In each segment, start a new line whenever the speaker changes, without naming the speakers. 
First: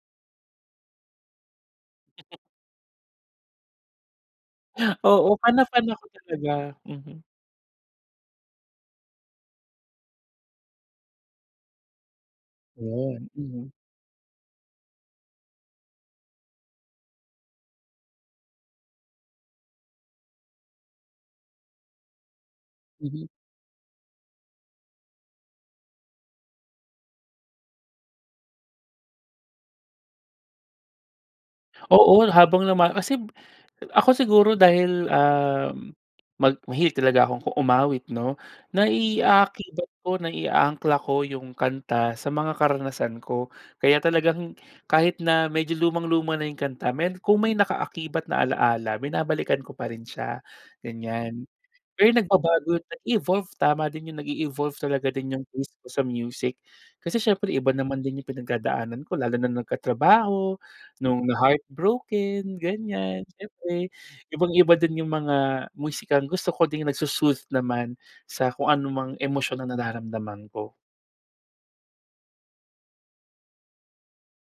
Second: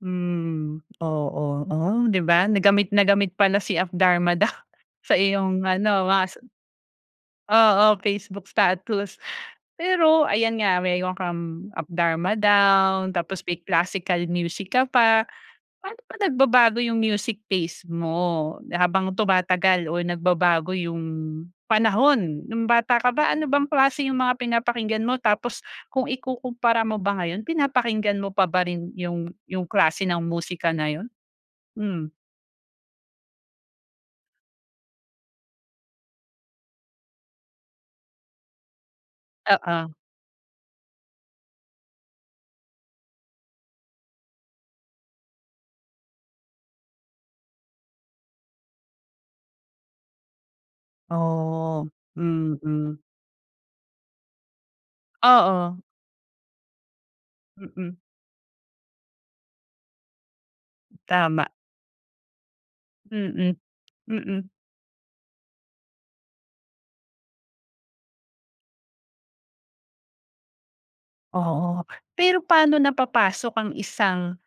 Hmm, oo. Oh, 'di ba na gamit na gamit pala si Up Dharma Down sa
Oo, fan na
iyong
fan
ano
ako
mas
talaga. Mhm.
oo, Facebook status. Pero ayan nga meron kang Up Darma Down,
Yan,
tapos may
mhm.
classical music ka pa. Paano ba nagbabago yung music taste mo habang tumatagal o nagbabago yung panahon? No'ng bata ka
Mhm.
ba ano bang klase yung mga pinapakinggan mo tapos kung ikukumpara mo ba ngayon pinapakinggan mo pa ba rin yung yung klase ng musika na yun? Hmm.
Oo, habang lumal kasib ako siguro dahil, um, mag mahilig talaga akong ku umawit 'no.
Oo.
Nai-aakibat ko, nai-aangkla ko yung kanta sa mga karanasan ko. Kaya talagang kahit na medyo lumang-luma na yung kanta may kung may naka-akibat na alaala, binabalikan ko pa rin siya, ganyan.
Oo,
Pero nagbabago,
mm.
na-evolve, tama din yung nag-e-evolve talaga din yung taste
Oo.
ko sa music. Kasi siyempre iba
Mm.
naman din yung pinagdadaanan ko, lalo na nagkatrabaho, nung
Tama.
na-heartbroken, ganyan,
Mm,
siyempre
mm.
ibang-iba din yung mga musikang gusto ko ding nagso-soothe naman sa kung anumang emosyon na nararamdaman ko.
Oo. Pero paano napapasok ang isang,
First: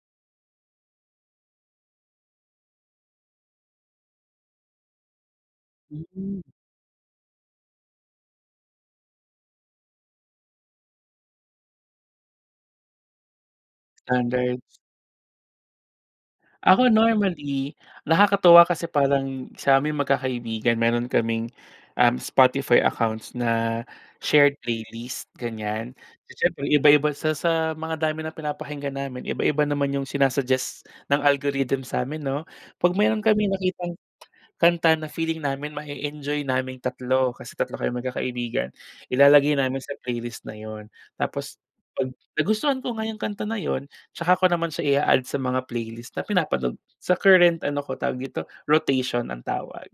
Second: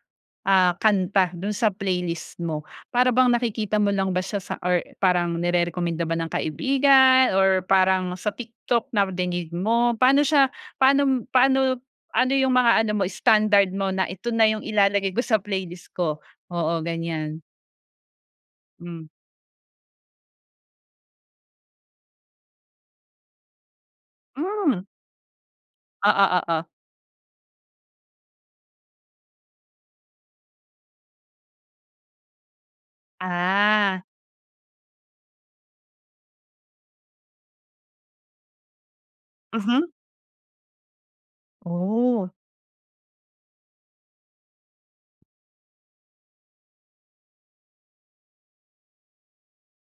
ah, kanta dun sa playlist mo? Para bang nakikita mo lang ba siya sa or parang nire-rekomenda ba ng
Mm.
kaibigan or parang sa TikTok na dinig mo. Paano siya, paano paano, ano yung mga ano mo standard mo na ito na
Standard.
yung ilalagay ko sa playlist ko? Oo,
Ako
ganyan.
normally, nakakatuwa kasi
Hmm.
parang sa'ming magkakaibigan meron kaming, um, Spotify accounts na shared
Hmm.
playlist, ganyan.
Oo, oo.
Siyempre iba-iba sa sa mga dami ng pinapakinggan namin, iba-iba naman yung sina-suggest ng algorithm sa'min 'no. Pag meron kami nakitang
Ah.
kanta na feeling namin ma-e-enjoy naming tatlo, kasi tatlo kaming magkakaibigan, ilalagay namin
Mhm.
sa playlist na yun. Tapos 'pag
Oh.
nagustuhan ko nga yung kanta na yun, 'tsaka ko naman siya i-a-add sa mga playlist na pinapanood sa current ano ko, tawag dito, rotation ang tawag.